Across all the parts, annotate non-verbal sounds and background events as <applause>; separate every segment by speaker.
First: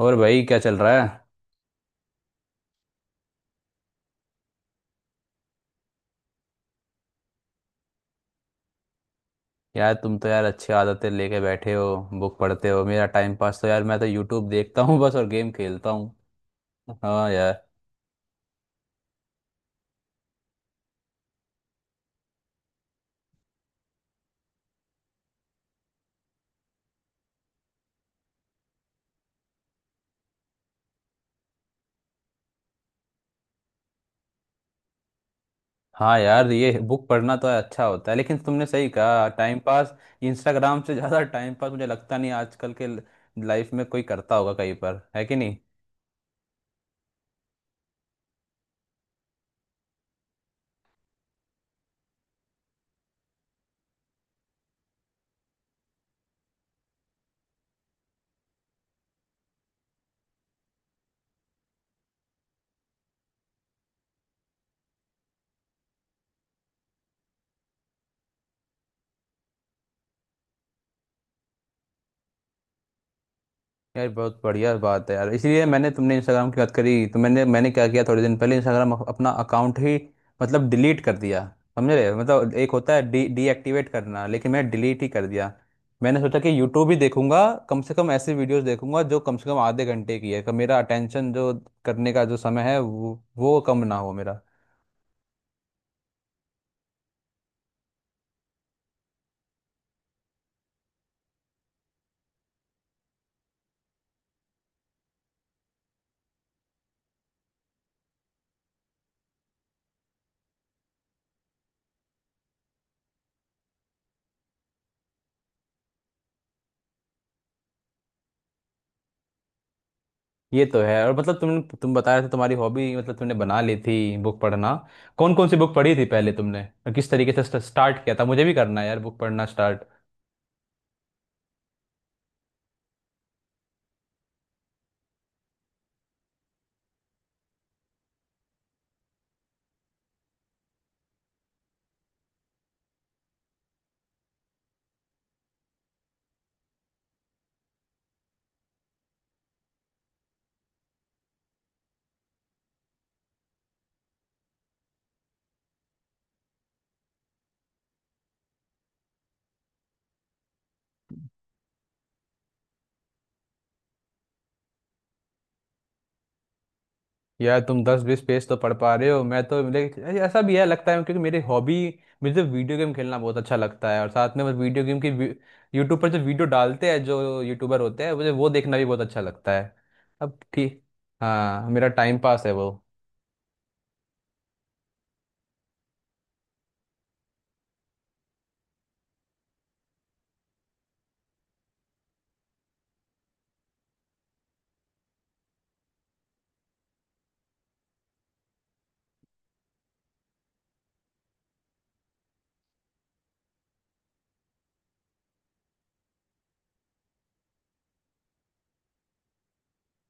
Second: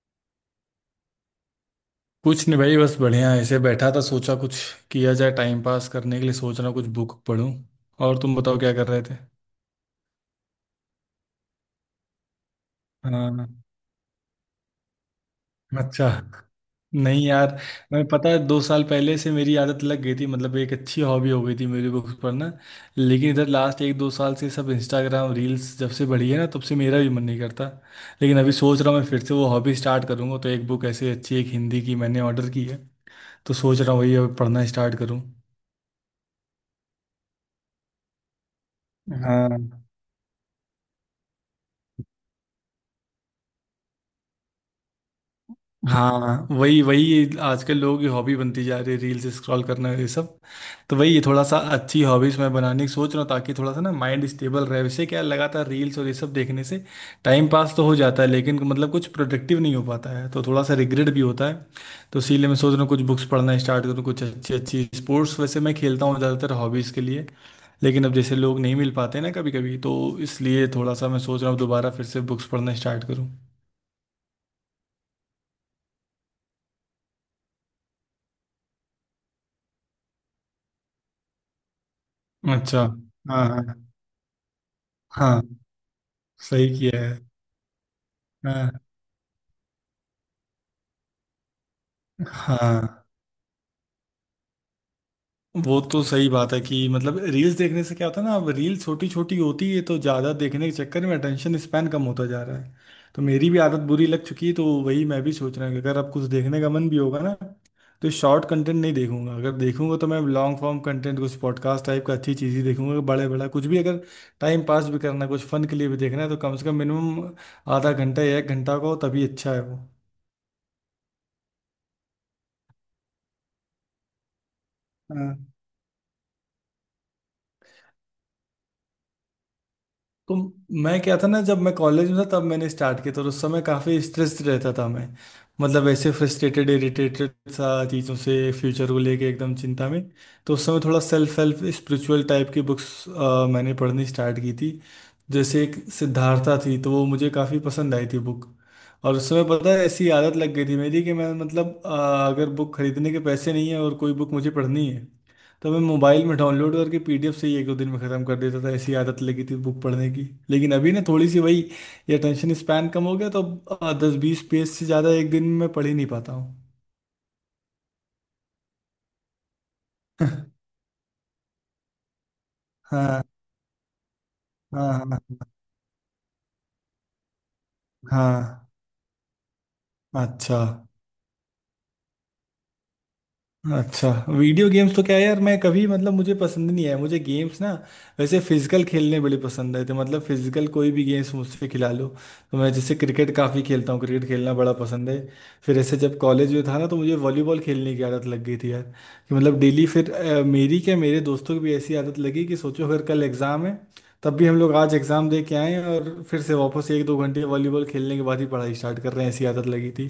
Speaker 1: और भाई क्या चल रहा है?
Speaker 2: कुछ नहीं भाई। बस बढ़िया ऐसे बैठा था, सोचा कुछ किया जाए टाइम पास करने के लिए। सोच रहा हूँ कुछ बुक पढूं। और तुम बताओ क्या कर रहे थे?
Speaker 1: यार तुम तो यार अच्छी आदतें लेके बैठे हो, बुक पढ़ते हो। मेरा टाइम
Speaker 2: हाँ।
Speaker 1: पास तो यार, मैं तो यूट्यूब देखता हूँ <laughs> बस, और गेम खेलता
Speaker 2: अच्छा।
Speaker 1: हूँ।
Speaker 2: नहीं
Speaker 1: हाँ यार।
Speaker 2: यार। मैं पता है 2 साल पहले से मेरी आदत लग गई थी। मतलब एक अच्छी हॉबी हो गई थी मेरी बुक्स पढ़ना। लेकिन इधर लास्ट 1-2 साल से सब इंस्टाग्राम रील्स जब से बढ़ी है ना, तब से मेरा भी मन नहीं करता। लेकिन अभी सोच रहा हूँ मैं फिर से वो हॉबी स्टार्ट करूँगा, तो एक बुक ऐसी अच्छी, एक हिंदी की मैंने ऑर्डर की है। तो सोच रहा हूँ वही अब पढ़ना स्टार्ट करूँ।
Speaker 1: हाँ यार, ये बुक पढ़ना तो अच्छा होता है, लेकिन तुमने सही कहा टाइम
Speaker 2: हाँ।
Speaker 1: पास। इंस्टाग्राम से ज़्यादा टाइम पास मुझे लगता नहीं आजकल के लाइफ में कोई करता होगा, कहीं पर है कि नहीं।
Speaker 2: हाँ, वही वही आजकल लोगों की हॉबी बनती जा रही है, रील्स स्क्रॉल करना ये सब। तो वही थोड़ा सा अच्छी हॉबीज मैं बनाने की सोच रहा हूँ, ताकि थोड़ा सा ना माइंड स्टेबल रहे, वैसे क्या, लगातार रील्स और ये सब देखने से टाइम पास तो हो जाता है, लेकिन मतलब कुछ प्रोडक्टिव नहीं हो पाता है, तो थोड़ा सा रिग्रेट भी होता है। तो इसीलिए मैं सोच रहा हूँ कुछ बुक्स पढ़ना स्टार्ट करूँ। कुछ अच्छी अच्छी स्पोर्ट्स वैसे मैं खेलता हूँ ज़्यादातर हॉबीज़ के लिए। लेकिन अब जैसे लोग नहीं मिल पाते ना कभी कभी, तो इसलिए थोड़ा सा मैं सोच रहा हूँ दोबारा फिर से बुक्स पढ़ना स्टार्ट करूँ।
Speaker 1: यार बहुत बढ़िया बात है यार, इसलिए मैंने, तुमने इंस्टाग्राम की बात करी तो मैंने मैंने क्या किया, थोड़े दिन पहले इंस्टाग्राम अपना अकाउंट ही मतलब डिलीट कर दिया। समझ रहे हो? मतलब एक
Speaker 2: अच्छा।
Speaker 1: होता है डी
Speaker 2: हाँ, हाँ।
Speaker 1: डीएक्टिवेट करना, लेकिन मैंने डिलीट ही कर
Speaker 2: हाँ,
Speaker 1: दिया। मैंने सोचा कि
Speaker 2: सही
Speaker 1: यूट्यूब
Speaker 2: किया
Speaker 1: भी
Speaker 2: है।
Speaker 1: देखूंगा, कम से कम ऐसी वीडियोस
Speaker 2: हाँ।
Speaker 1: देखूंगा जो कम से कम आधे घंटे की है, कि मेरा अटेंशन जो करने का जो समय है
Speaker 2: हाँ,
Speaker 1: वो कम ना हो मेरा।
Speaker 2: वो तो सही बात है कि मतलब रील्स देखने से क्या होता है ना, अब रील छोटी छोटी होती है तो ज़्यादा देखने के चक्कर में अटेंशन स्पैन कम होता जा रहा है। तो मेरी भी आदत बुरी लग चुकी है, तो वही मैं भी सोच रहा हूँ कि अगर अब कुछ देखने का मन भी होगा ना, तो शॉर्ट कंटेंट नहीं देखूंगा। अगर देखूंगा तो मैं लॉन्ग फॉर्म कंटेंट, कुछ पॉडकास्ट टाइप का, अच्छी चीज़ ही देखूंगा। बड़े बड़ा कुछ भी अगर टाइम पास भी करना है, कुछ फन के लिए भी देखना है, तो कम से कम मिनिमम ½ घंटा या 1 घंटा का हो, तभी अच्छा है वो।
Speaker 1: ये तो है। और मतलब तुम बता रहे थे तुम्हारी हॉबी, मतलब तुमने बना ली थी बुक पढ़ना। कौन कौन
Speaker 2: हाँ।
Speaker 1: सी बुक पढ़ी थी पहले तुमने, और किस तरीके से स्टार्ट किया था? मुझे भी करना है यार बुक पढ़ना स्टार्ट।
Speaker 2: तो मैं क्या था ना, जब मैं कॉलेज में था तब मैंने स्टार्ट किया था, और उस समय काफ़ी स्ट्रेस्ड रहता था मैं। मतलब ऐसे फ्रस्ट्रेटेड, इरिटेटेड सा चीज़ों से, फ्यूचर को लेके एकदम चिंता में। तो उस समय थोड़ा सेल्फ हेल्प, स्पिरिचुअल टाइप की बुक्स मैंने पढ़नी स्टार्ट की थी। जैसे एक सिद्धार्था थी, तो वो मुझे काफ़ी पसंद आई थी बुक। और उस समय पता है ऐसी आदत लग गई थी मेरी, कि मैं मतलब अगर बुक खरीदने के पैसे नहीं है और कोई बुक मुझे पढ़नी है, तो मैं मोबाइल में डाउनलोड करके पीडीएफ से ही 1-2 दिन में ख़त्म कर देता था। ऐसी आदत लगी थी बुक पढ़ने की। लेकिन अभी ना थोड़ी सी वही, ये अटेंशन स्पैन कम हो गया, तो अब 10-20 पेज से ज़्यादा एक दिन में पढ़ ही नहीं पाता हूँ।
Speaker 1: यार तुम 10 20 पेज तो पढ़ पा रहे हो, मैं तो, मेरे ऐसा भी है
Speaker 2: <laughs>
Speaker 1: लगता है, क्योंकि मेरी हॉबी, मुझे वीडियो गेम खेलना
Speaker 2: हाँ।
Speaker 1: बहुत अच्छा लगता है, और साथ में मैं वीडियो
Speaker 2: हाँ,
Speaker 1: गेम की
Speaker 2: हाँ।
Speaker 1: यूट्यूब पर जो वीडियो डालते हैं, जो यूट्यूबर होते हैं, मुझे वो
Speaker 2: हाँ।
Speaker 1: देखना भी बहुत अच्छा लगता है।
Speaker 2: हाँ,
Speaker 1: अब
Speaker 2: अच्छा।
Speaker 1: ठीक। हाँ मेरा टाइम पास है वो।
Speaker 2: अच्छा। वीडियो गेम्स तो क्या है यार, मैं कभी मतलब मुझे पसंद नहीं है, मुझे गेम्स ना, वैसे फिजिकल खेलने बड़े पसंद है। तो मतलब फिजिकल कोई भी गेम्स मुझसे खिला लो, तो मैं जैसे क्रिकेट काफ़ी खेलता हूँ, क्रिकेट खेलना बड़ा पसंद है। फिर ऐसे जब कॉलेज में था ना, तो मुझे वॉलीबॉल खेलने की आदत लग गई थी यार। कि मतलब डेली, फिर मेरी क्या, मेरे दोस्तों की भी ऐसी आदत लगी कि सोचो फिर कल एग्ज़ाम है, तब भी हम लोग आज एग्ज़ाम दे के आए और फिर से वापस 1-2 घंटे वॉलीबॉल खेलने के बाद ही पढ़ाई स्टार्ट कर रहे हैं, ऐसी आदत लगी थी।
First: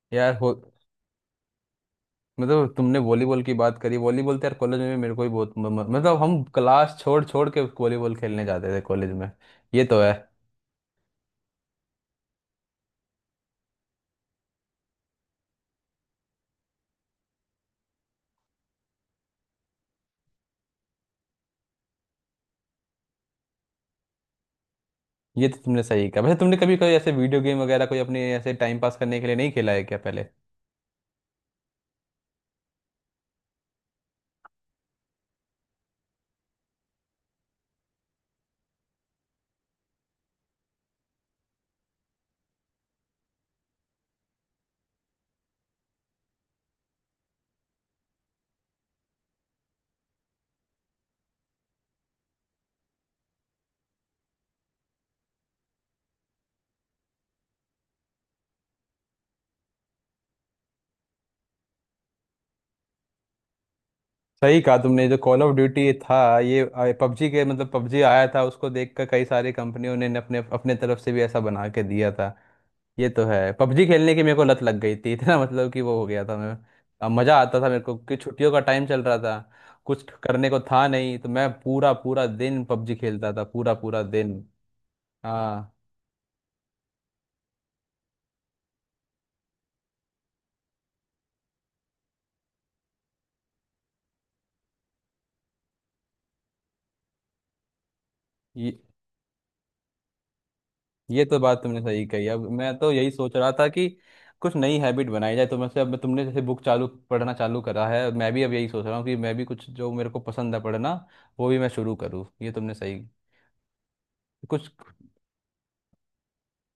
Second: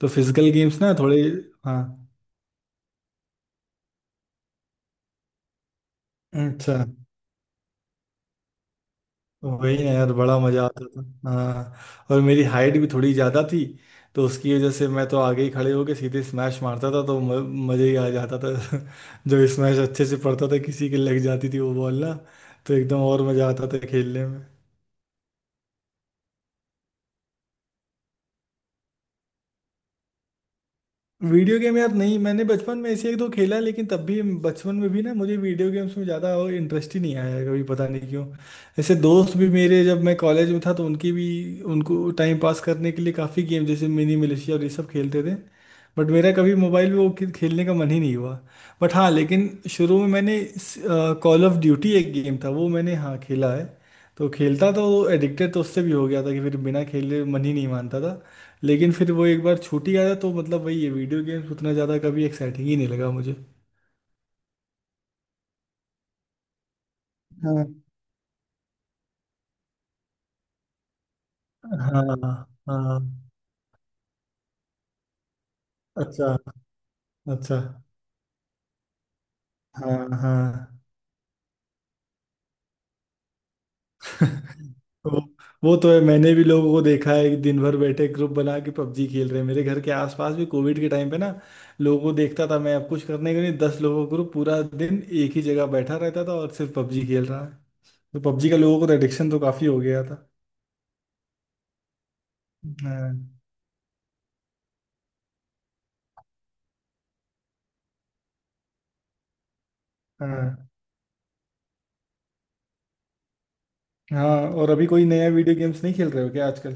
Speaker 2: तो
Speaker 1: यार
Speaker 2: फिजिकल
Speaker 1: हो,
Speaker 2: गेम्स ना थोड़े। हाँ।
Speaker 1: मतलब तुमने वॉलीबॉल की बात करी, वॉलीबॉल तो यार कॉलेज में भी मेरे को भी बहुत, मतलब हम
Speaker 2: अच्छा।
Speaker 1: क्लास छोड़ छोड़ के वॉलीबॉल खेलने जाते थे कॉलेज में।
Speaker 2: वही
Speaker 1: ये
Speaker 2: ना
Speaker 1: तो है।
Speaker 2: यार, बड़ा मजा आता था। हाँ, और मेरी हाइट भी थोड़ी ज्यादा थी, तो उसकी वजह से मैं तो आगे ही खड़े होके सीधे स्मैश मारता था, तो मजे ही आ जाता था। <laughs> जो स्मैश अच्छे से पड़ता था, किसी के लग जाती थी वो बॉल ना, तो एकदम और मजा आता था खेलने में।
Speaker 1: ये तो तुमने सही कहा। वैसे तुमने कभी कोई ऐसे वीडियो गेम वगैरह कोई अपने ऐसे टाइम पास करने के लिए नहीं खेला है क्या पहले?
Speaker 2: वीडियो गेम यार, नहीं मैंने बचपन में ऐसे एक दो खेला, लेकिन तब भी बचपन में भी ना मुझे वीडियो गेम्स में ज़्यादा इंटरेस्ट ही नहीं आया कभी, पता नहीं क्यों। ऐसे दोस्त भी मेरे, जब मैं कॉलेज में था तो उनकी भी, उनको टाइम पास करने के लिए काफ़ी गेम जैसे मिनी मिलिशिया और ये सब खेलते थे। बट मेरा कभी मोबाइल में वो खेलने का मन ही नहीं हुआ। बट हाँ, लेकिन शुरू में मैंने, कॉल ऑफ ड्यूटी एक गेम था वो, मैंने हाँ खेला है। तो खेलता तो, एडिक्टेड तो उससे भी हो गया था, कि फिर बिना खेले मन ही नहीं मानता था। लेकिन फिर वो एक बार छूट ही गया था, तो मतलब वही ये वीडियो गेम्स उतना ज़्यादा कभी एक्साइटिंग ही नहीं लगा मुझे।
Speaker 1: सही कहा तुमने जो कॉल ऑफ ड्यूटी था ये, पबजी के
Speaker 2: हाँ।
Speaker 1: मतलब पबजी आया था, उसको देखकर कई सारी कंपनियों ने अपने अपने तरफ से भी ऐसा बना के दिया था।
Speaker 2: हाँ। हाँ।
Speaker 1: ये तो है, पबजी खेलने की मेरे को लत लग गई थी <laughs> इतना, मतलब कि वो हो गया
Speaker 2: अच्छा।
Speaker 1: था मैं। अब मज़ा
Speaker 2: अच्छा।
Speaker 1: आता था मेरे को कि छुट्टियों का टाइम चल रहा था,
Speaker 2: हाँ,
Speaker 1: कुछ करने को
Speaker 2: हाँ।
Speaker 1: था नहीं, तो मैं पूरा पूरा दिन पबजी खेलता था, पूरा पूरा दिन।
Speaker 2: <laughs> वो
Speaker 1: हाँ।
Speaker 2: वो तो है, मैंने भी लोगों को देखा है कि दिन भर बैठे ग्रुप बना के पबजी खेल रहे हैं। मेरे घर के आसपास भी कोविड के टाइम पे ना, लोगों को देखता था मैं, अब कुछ करने के लिए 10 लोगों का ग्रुप पूरा दिन एक ही जगह बैठा रहता था और सिर्फ पबजी खेल रहा है। तो पबजी का
Speaker 1: ये
Speaker 2: लोगों को तो एडिक्शन तो काफ़ी हो गया।
Speaker 1: ये तो बात तुमने सही कही। अब मैं तो यही
Speaker 2: हाँ।
Speaker 1: सोच रहा था कि कुछ नई हैबिट बनाई जाए, तो से अब तुमने जैसे बुक चालू पढ़ना चालू करा है, मैं भी अब यही सोच रहा हूँ कि मैं भी कुछ जो मेरे को पसंद है
Speaker 2: हाँ।
Speaker 1: पढ़ना, वो भी मैं शुरू करूँ, ये तुमने सही
Speaker 2: हाँ,
Speaker 1: कुछ।
Speaker 2: और अभी कोई नया वीडियो गेम्स नहीं खेल रहे हो क्या आजकल?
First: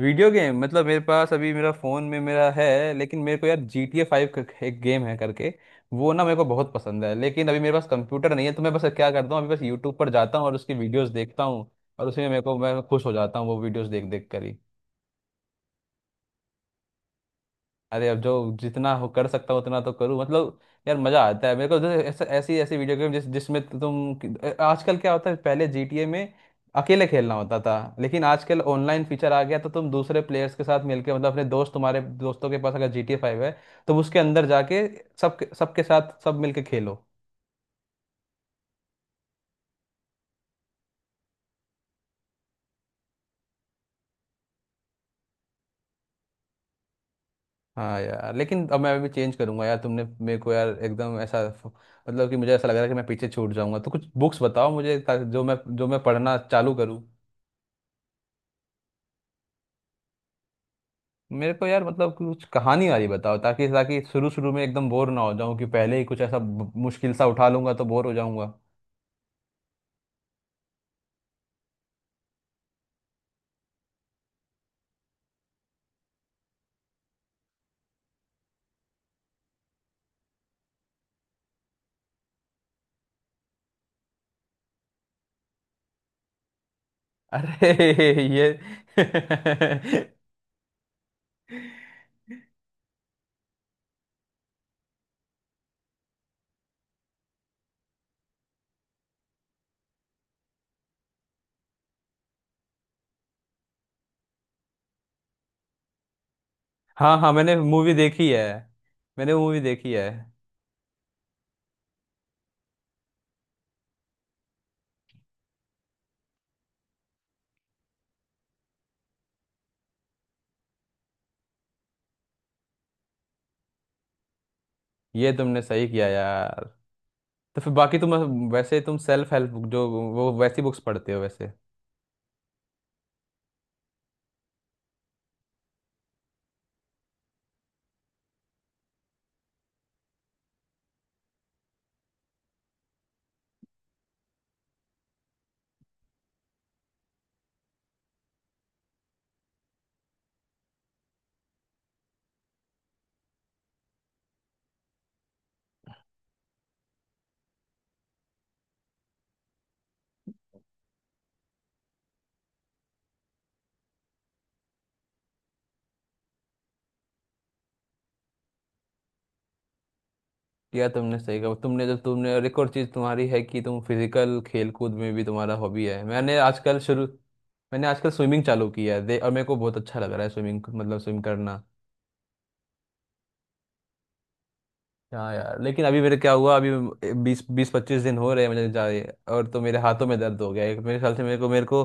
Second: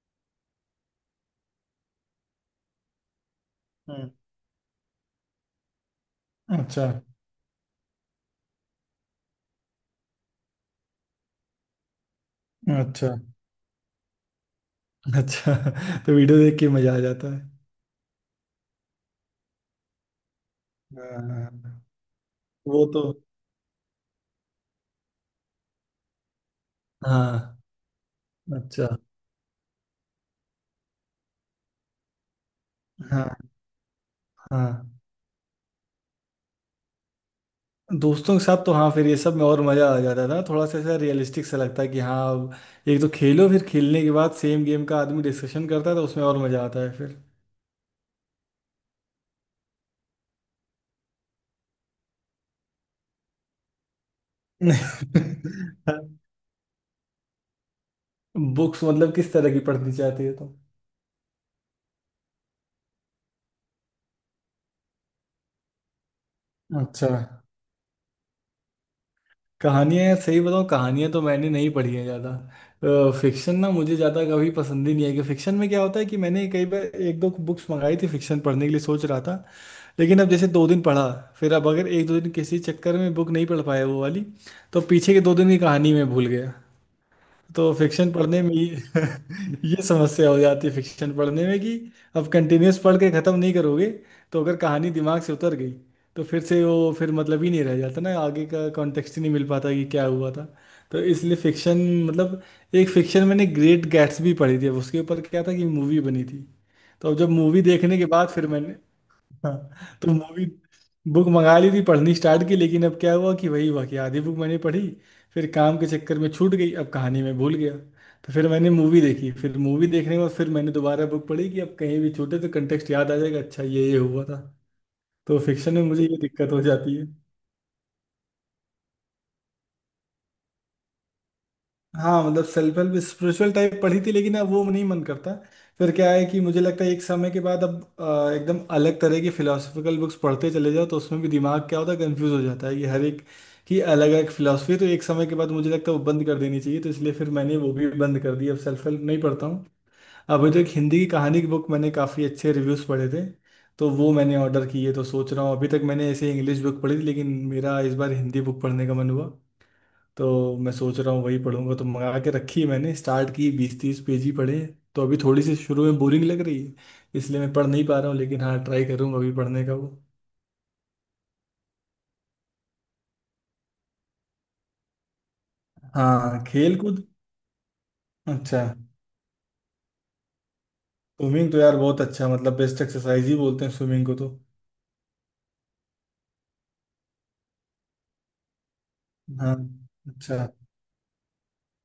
Speaker 1: वीडियो गेम मतलब मेरे पास अभी मेरा फ़ोन में मेरा है, लेकिन मेरे को यार G T A
Speaker 2: hmm.
Speaker 1: Five करके एक गेम है करके, वो ना मेरे को बहुत
Speaker 2: अच्छा।
Speaker 1: पसंद है, लेकिन अभी मेरे पास कंप्यूटर नहीं है, तो मैं बस क्या करता हूँ अभी, बस यूट्यूब पर जाता हूँ और उसकी वीडियोस देखता हूँ, और उसी में मेरे को, मैं खुश
Speaker 2: अच्छा।
Speaker 1: हो जाता हूँ वो वीडियोस देख देख कर ही।
Speaker 2: अच्छा। <laughs> तो वीडियो देख के मजा आ जाता है।
Speaker 1: अरे अब जो जितना हो कर सकता हूँ उतना तो करूँ मतलब। यार मजा आता है मेरे को,
Speaker 2: हाँ,
Speaker 1: जैसे ऐसे ऐसी ऐसी
Speaker 2: वो
Speaker 1: वीडियो
Speaker 2: तो।
Speaker 1: गेम, जिसमें तुम आजकल क्या होता है, पहले जीटीए में अकेले खेलना
Speaker 2: हाँ,
Speaker 1: होता था, लेकिन आजकल
Speaker 2: अच्छा।
Speaker 1: ऑनलाइन फीचर आ गया, तो तुम दूसरे प्लेयर्स के साथ मिलके, मतलब अपने दोस्त, तुम्हारे दोस्तों के पास अगर जीटीए
Speaker 2: हाँ।
Speaker 1: फाइव है तो उसके अंदर जाके,
Speaker 2: हाँ,
Speaker 1: सब सबके साथ सब मिलके खेलो।
Speaker 2: दोस्तों के साथ तो हाँ, फिर ये सब में और मजा आ जाता था। थोड़ा सा ऐसा रियलिस्टिक सा लगता है कि हाँ अब एक तो खेलो, फिर खेलने के बाद सेम गेम का आदमी डिस्कशन करता है, तो उसमें और मजा आता है फिर।
Speaker 1: हाँ यार, लेकिन अब मैं अभी चेंज करूंगा यार, तुमने मेरे को यार एकदम ऐसा, मतलब कि मुझे ऐसा लग रहा है कि मैं पीछे छूट जाऊंगा, तो कुछ बुक्स बताओ मुझे ताकि जो मैं पढ़ना चालू करूँ।
Speaker 2: <laughs> बुक्स मतलब किस तरह की पढ़नी चाहती है तुम?
Speaker 1: मेरे को यार मतलब कुछ कहानी वाली बताओ, ताकि ताकि शुरू शुरू में एकदम बोर ना हो जाऊं कि पहले ही कुछ ऐसा,
Speaker 2: अच्छा।
Speaker 1: मुश्किल सा उठा लूंगा तो बोर हो जाऊंगा।
Speaker 2: कहानियाँ, सही बताऊँ, कहानियाँ तो मैंने नहीं पढ़ी है ज़्यादा। फिक्शन ना मुझे ज़्यादा कभी पसंद ही नहीं है, कि फिक्शन में क्या होता है कि मैंने कई बार एक दो बुक्स मंगाई थी फिक्शन पढ़ने के लिए, सोच रहा था। लेकिन अब जैसे 2 दिन पढ़ा, फिर अब अगर 1-2 दिन किसी चक्कर में बुक नहीं पढ़ पाया वो वाली, तो पीछे के 2 दिन की कहानी मैं भूल गया।
Speaker 1: अरे
Speaker 2: तो फिक्शन
Speaker 1: <laughs>
Speaker 2: पढ़ने
Speaker 1: ये
Speaker 2: में ये <laughs> ये
Speaker 1: <laughs>
Speaker 2: समस्या हो जाती है फिक्शन पढ़ने में, कि अब कंटिन्यूस पढ़ के ख़त्म नहीं करोगे, तो अगर कहानी दिमाग से उतर गई, तो फिर से वो फिर मतलब ही नहीं रह जाता ना, आगे का कॉन्टेक्स्ट ही नहीं मिल पाता कि क्या हुआ था। तो इसलिए फिक्शन मतलब, एक फिक्शन मैंने ग्रेट गैट्सबी पढ़ी थी। अब उसके ऊपर क्या था कि मूवी बनी थी। तो अब
Speaker 1: हाँ
Speaker 2: जब
Speaker 1: हाँ, मैंने
Speaker 2: मूवी
Speaker 1: मूवी
Speaker 2: देखने के
Speaker 1: देखी
Speaker 2: बाद
Speaker 1: है।
Speaker 2: फिर मैंने,
Speaker 1: मैंने मूवी देखी
Speaker 2: हाँ,
Speaker 1: है।
Speaker 2: तो मूवी, बुक मंगा ली थी, पढ़नी स्टार्ट की। लेकिन अब क्या हुआ कि वही हुआ, कि आधी बुक मैंने पढ़ी, फिर काम के चक्कर में छूट गई, अब कहानी में भूल गया। तो फिर मैंने मूवी देखी, फिर मूवी देखने के बाद फिर मैंने दोबारा बुक पढ़ी कि अब कहीं भी छूटे तो कंटेक्स्ट याद आ जाएगा, अच्छा ये हुआ था।
Speaker 1: ये
Speaker 2: तो
Speaker 1: तुमने
Speaker 2: फिक्शन में
Speaker 1: सही
Speaker 2: मुझे
Speaker 1: किया
Speaker 2: ये दिक्कत हो
Speaker 1: यार।
Speaker 2: जाती है।
Speaker 1: तो फिर बाकी तुम, वैसे तुम सेल्फ हेल्प बुक जो, वो वैसी बुक्स पढ़ते हो वैसे?
Speaker 2: हाँ, मतलब सेल्फ हेल्प स्पिरिचुअल टाइप पढ़ी थी, लेकिन अब वो नहीं मन करता। फिर क्या है कि मुझे लगता है एक समय के बाद अब एकदम अलग तरह की फिलोसफिकल बुक्स पढ़ते चले जाओ, तो उसमें भी दिमाग क्या होता है, कंफ्यूज हो जाता है कि हर एक की अलग अलग फिलोसफी। तो एक समय के बाद मुझे लगता है वो बंद कर देनी चाहिए, तो इसलिए फिर मैंने वो भी बंद कर दी, अब सेल्फ हेल्प नहीं पढ़ता हूँ। अभी तो एक हिंदी की कहानी की बुक मैंने काफ़ी अच्छे रिव्यूज़ पढ़े थे, तो वो मैंने ऑर्डर की है। तो सोच रहा हूँ, अभी तक मैंने ऐसे इंग्लिश बुक पढ़ी थी, लेकिन मेरा इस बार हिंदी बुक पढ़ने का मन हुआ, तो मैं सोच रहा हूँ वही पढ़ूंगा। तो मंगा के रखी है मैंने, स्टार्ट की, 20-30 पेज ही पढ़े, तो अभी थोड़ी सी शुरू में बोरिंग लग रही है, इसलिए मैं पढ़ नहीं पा रहा हूँ। लेकिन हाँ, ट्राई करूंगा अभी पढ़ने का वो।
Speaker 1: या तुमने सही कहा, तुमने जब तुमने, और एक और चीज तुम्हारी है कि तुम फिजिकल खेल कूद में भी तुम्हारा हॉबी है। मैंने
Speaker 2: हाँ, खेल
Speaker 1: आजकल
Speaker 2: कूद।
Speaker 1: शुरू, मैंने आजकल स्विमिंग
Speaker 2: अच्छा।
Speaker 1: चालू किया है दे, और मेरे को बहुत अच्छा लग रहा है स्विमिंग, मतलब स्विम
Speaker 2: स्विमिंग तो
Speaker 1: करना।
Speaker 2: यार बहुत अच्छा, मतलब बेस्ट एक्सरसाइज ही बोलते हैं स्विमिंग को तो।
Speaker 1: हाँ यार, लेकिन अभी मेरे क्या हुआ अभी, 20 20 25 दिन हो रहे हैं मुझे जाए, और
Speaker 2: हाँ।
Speaker 1: तो मेरे हाथों में
Speaker 2: अच्छा।
Speaker 1: दर्द हो गया है, मेरे ख्याल से मेरे को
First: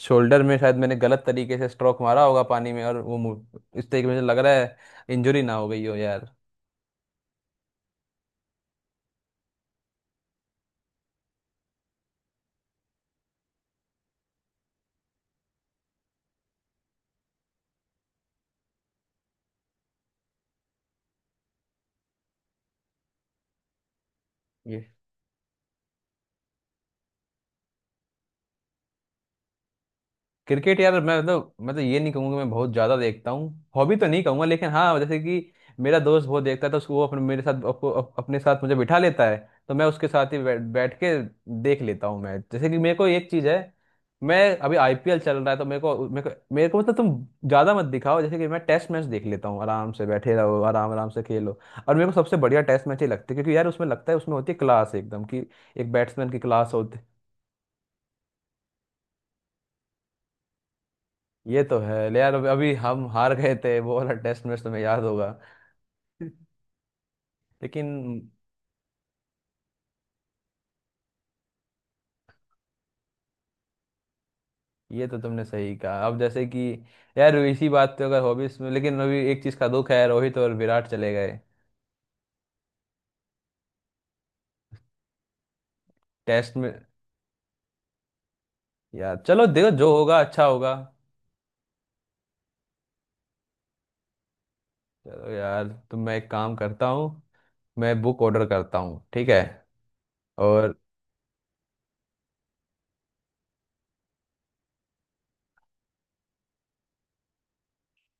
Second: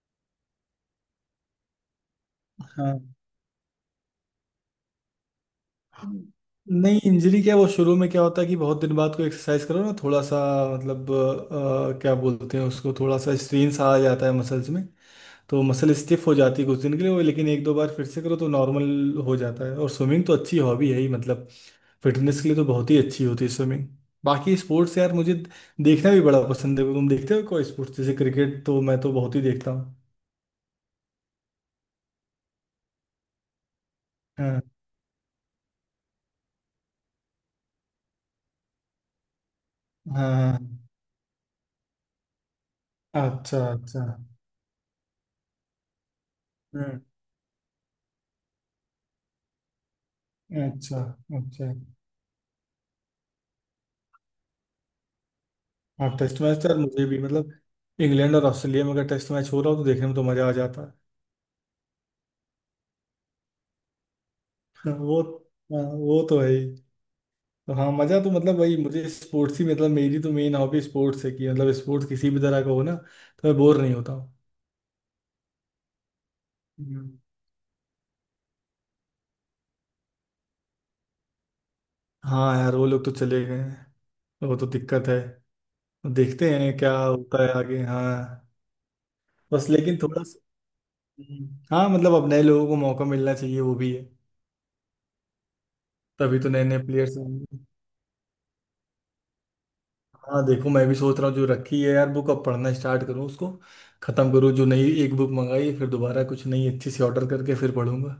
Speaker 1: शोल्डर में शायद मैंने गलत तरीके से स्ट्रोक मारा होगा पानी में, और
Speaker 2: हाँ।
Speaker 1: वो, इस तरीके से मुझे लग रहा है इंजरी ना हो गई हो यार।
Speaker 2: नहीं, इंजरी क्या, वो शुरू में क्या होता है कि बहुत दिन बाद कोई एक्सरसाइज करो ना, थोड़ा सा मतलब क्या बोलते हैं उसको, थोड़ा सा स्ट्रेन सा आ जाता है मसल्स में, तो मसल स्टिफ हो जाती है कुछ दिन के लिए वो। लेकिन 1-2 बार फिर से करो तो नॉर्मल हो जाता है, और स्विमिंग तो अच्छी हॉबी है ही मतलब, फिटनेस के लिए तो बहुत ही अच्छी होती है स्विमिंग। बाकी स्पोर्ट्स यार मुझे देखना भी बड़ा पसंद है। तुम देखते हो कोई स्पोर्ट्स? जैसे क्रिकेट तो मैं तो बहुत ही देखता हूँ।
Speaker 1: क्रिकेट यार मैं मतलब, मैं तो ये नहीं कहूँगा मैं बहुत ज़्यादा देखता हूँ, हॉबी तो नहीं कहूँगा,
Speaker 2: हाँ।
Speaker 1: लेकिन हाँ, जैसे कि मेरा दोस्त बहुत देखता है तो उसको वो अपने मेरे साथ, अपने साथ मुझे बिठा लेता है, तो मैं उसके साथ ही
Speaker 2: हाँ।
Speaker 1: बैठ बैठ के देख लेता हूँ मैं, जैसे कि मेरे को एक चीज़ है,
Speaker 2: अच्छा, अच्छा।
Speaker 1: मैं, अभी आईपीएल चल रहा है तो मेरे को मतलब,
Speaker 2: हम्म।
Speaker 1: तुम ज़्यादा मत दिखाओ, जैसे कि मैं टेस्ट मैच देख लेता हूँ, आराम से बैठे रहो, आराम
Speaker 2: अच्छा,
Speaker 1: आराम से खेलो।
Speaker 2: अच्छा।
Speaker 1: और मेरे को सबसे बढ़िया टेस्ट मैच ही लगते हैं, क्योंकि यार उसमें लगता है, उसमें होती है क्लास एकदम, कि एक
Speaker 2: हाँ,
Speaker 1: बैट्समैन की
Speaker 2: टेस्ट मैच तो
Speaker 1: क्लास
Speaker 2: यार
Speaker 1: होती।
Speaker 2: मुझे भी मतलब, इंग्लैंड और ऑस्ट्रेलिया में अगर टेस्ट मैच हो रहा हो तो देखने में तो मज़ा आ जाता
Speaker 1: ये तो है ले यार, अभी अभी हम हार गए थे वो वाला टेस्ट मैच तुम्हें
Speaker 2: है। <laughs>
Speaker 1: याद
Speaker 2: वो
Speaker 1: होगा,
Speaker 2: हाँ, वो तो है ही। तो
Speaker 1: लेकिन।
Speaker 2: हाँ, मजा तो मतलब वही मुझे स्पोर्ट्स ही, मतलब मेरी तो मेन हॉबी स्पोर्ट्स है, कि मतलब स्पोर्ट्स किसी भी तरह का हो ना, तो मैं बोर नहीं होता हूँ।
Speaker 1: ये तो तुमने सही कहा। अब जैसे कि
Speaker 2: हम्म।
Speaker 1: यार इसी बात पे, अगर हॉबीज में, लेकिन अभी एक चीज का दुख है, रोहित और विराट चले गए
Speaker 2: हाँ यार, वो लोग तो चले गए हैं, वो तो दिक्कत है। देखते
Speaker 1: टेस्ट में।
Speaker 2: हैं क्या होता है आगे, हाँ।
Speaker 1: यार चलो
Speaker 2: बस,
Speaker 1: देखो, जो
Speaker 2: लेकिन
Speaker 1: होगा
Speaker 2: थोड़ा सा।
Speaker 1: अच्छा होगा।
Speaker 2: हम्म, हाँ, मतलब अब नए लोगों को मौका मिलना चाहिए, वो भी है।
Speaker 1: चलो यार, तो मैं एक
Speaker 2: तभी तो
Speaker 1: काम
Speaker 2: नए नए
Speaker 1: करता हूँ,
Speaker 2: प्लेयर्स आएंगे।
Speaker 1: मैं बुक ऑर्डर करता हूँ ठीक है,
Speaker 2: हाँ देखो,
Speaker 1: और।
Speaker 2: मैं भी सोच रहा हूँ, जो रखी है यार बुक, अब पढ़ना स्टार्ट करूँ उसको, खत्म करूँ जो नई एक बुक मंगाई है, फिर दोबारा कुछ नई अच्छी सी ऑर्डर करके फिर पढ़ूंगा।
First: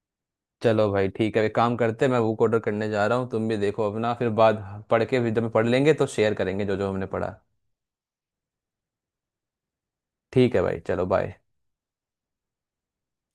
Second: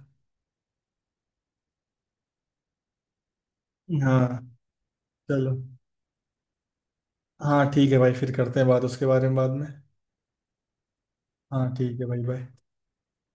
Speaker 1: चलो भाई ठीक है, एक काम करते हैं, मैं बुक ऑर्डर करने जा रहा हूँ, तुम भी देखो अपना, फिर
Speaker 2: हाँ।
Speaker 1: बाद पढ़ के भी, जब
Speaker 2: चलो,
Speaker 1: पढ़ लेंगे तो शेयर करेंगे जो जो हमने पढ़ा।
Speaker 2: हाँ ठीक है भाई, फिर करते हैं बात उसके बारे में बाद में।
Speaker 1: ठीक है भाई, चलो बाय।
Speaker 2: हाँ ठीक है भाई, बाय।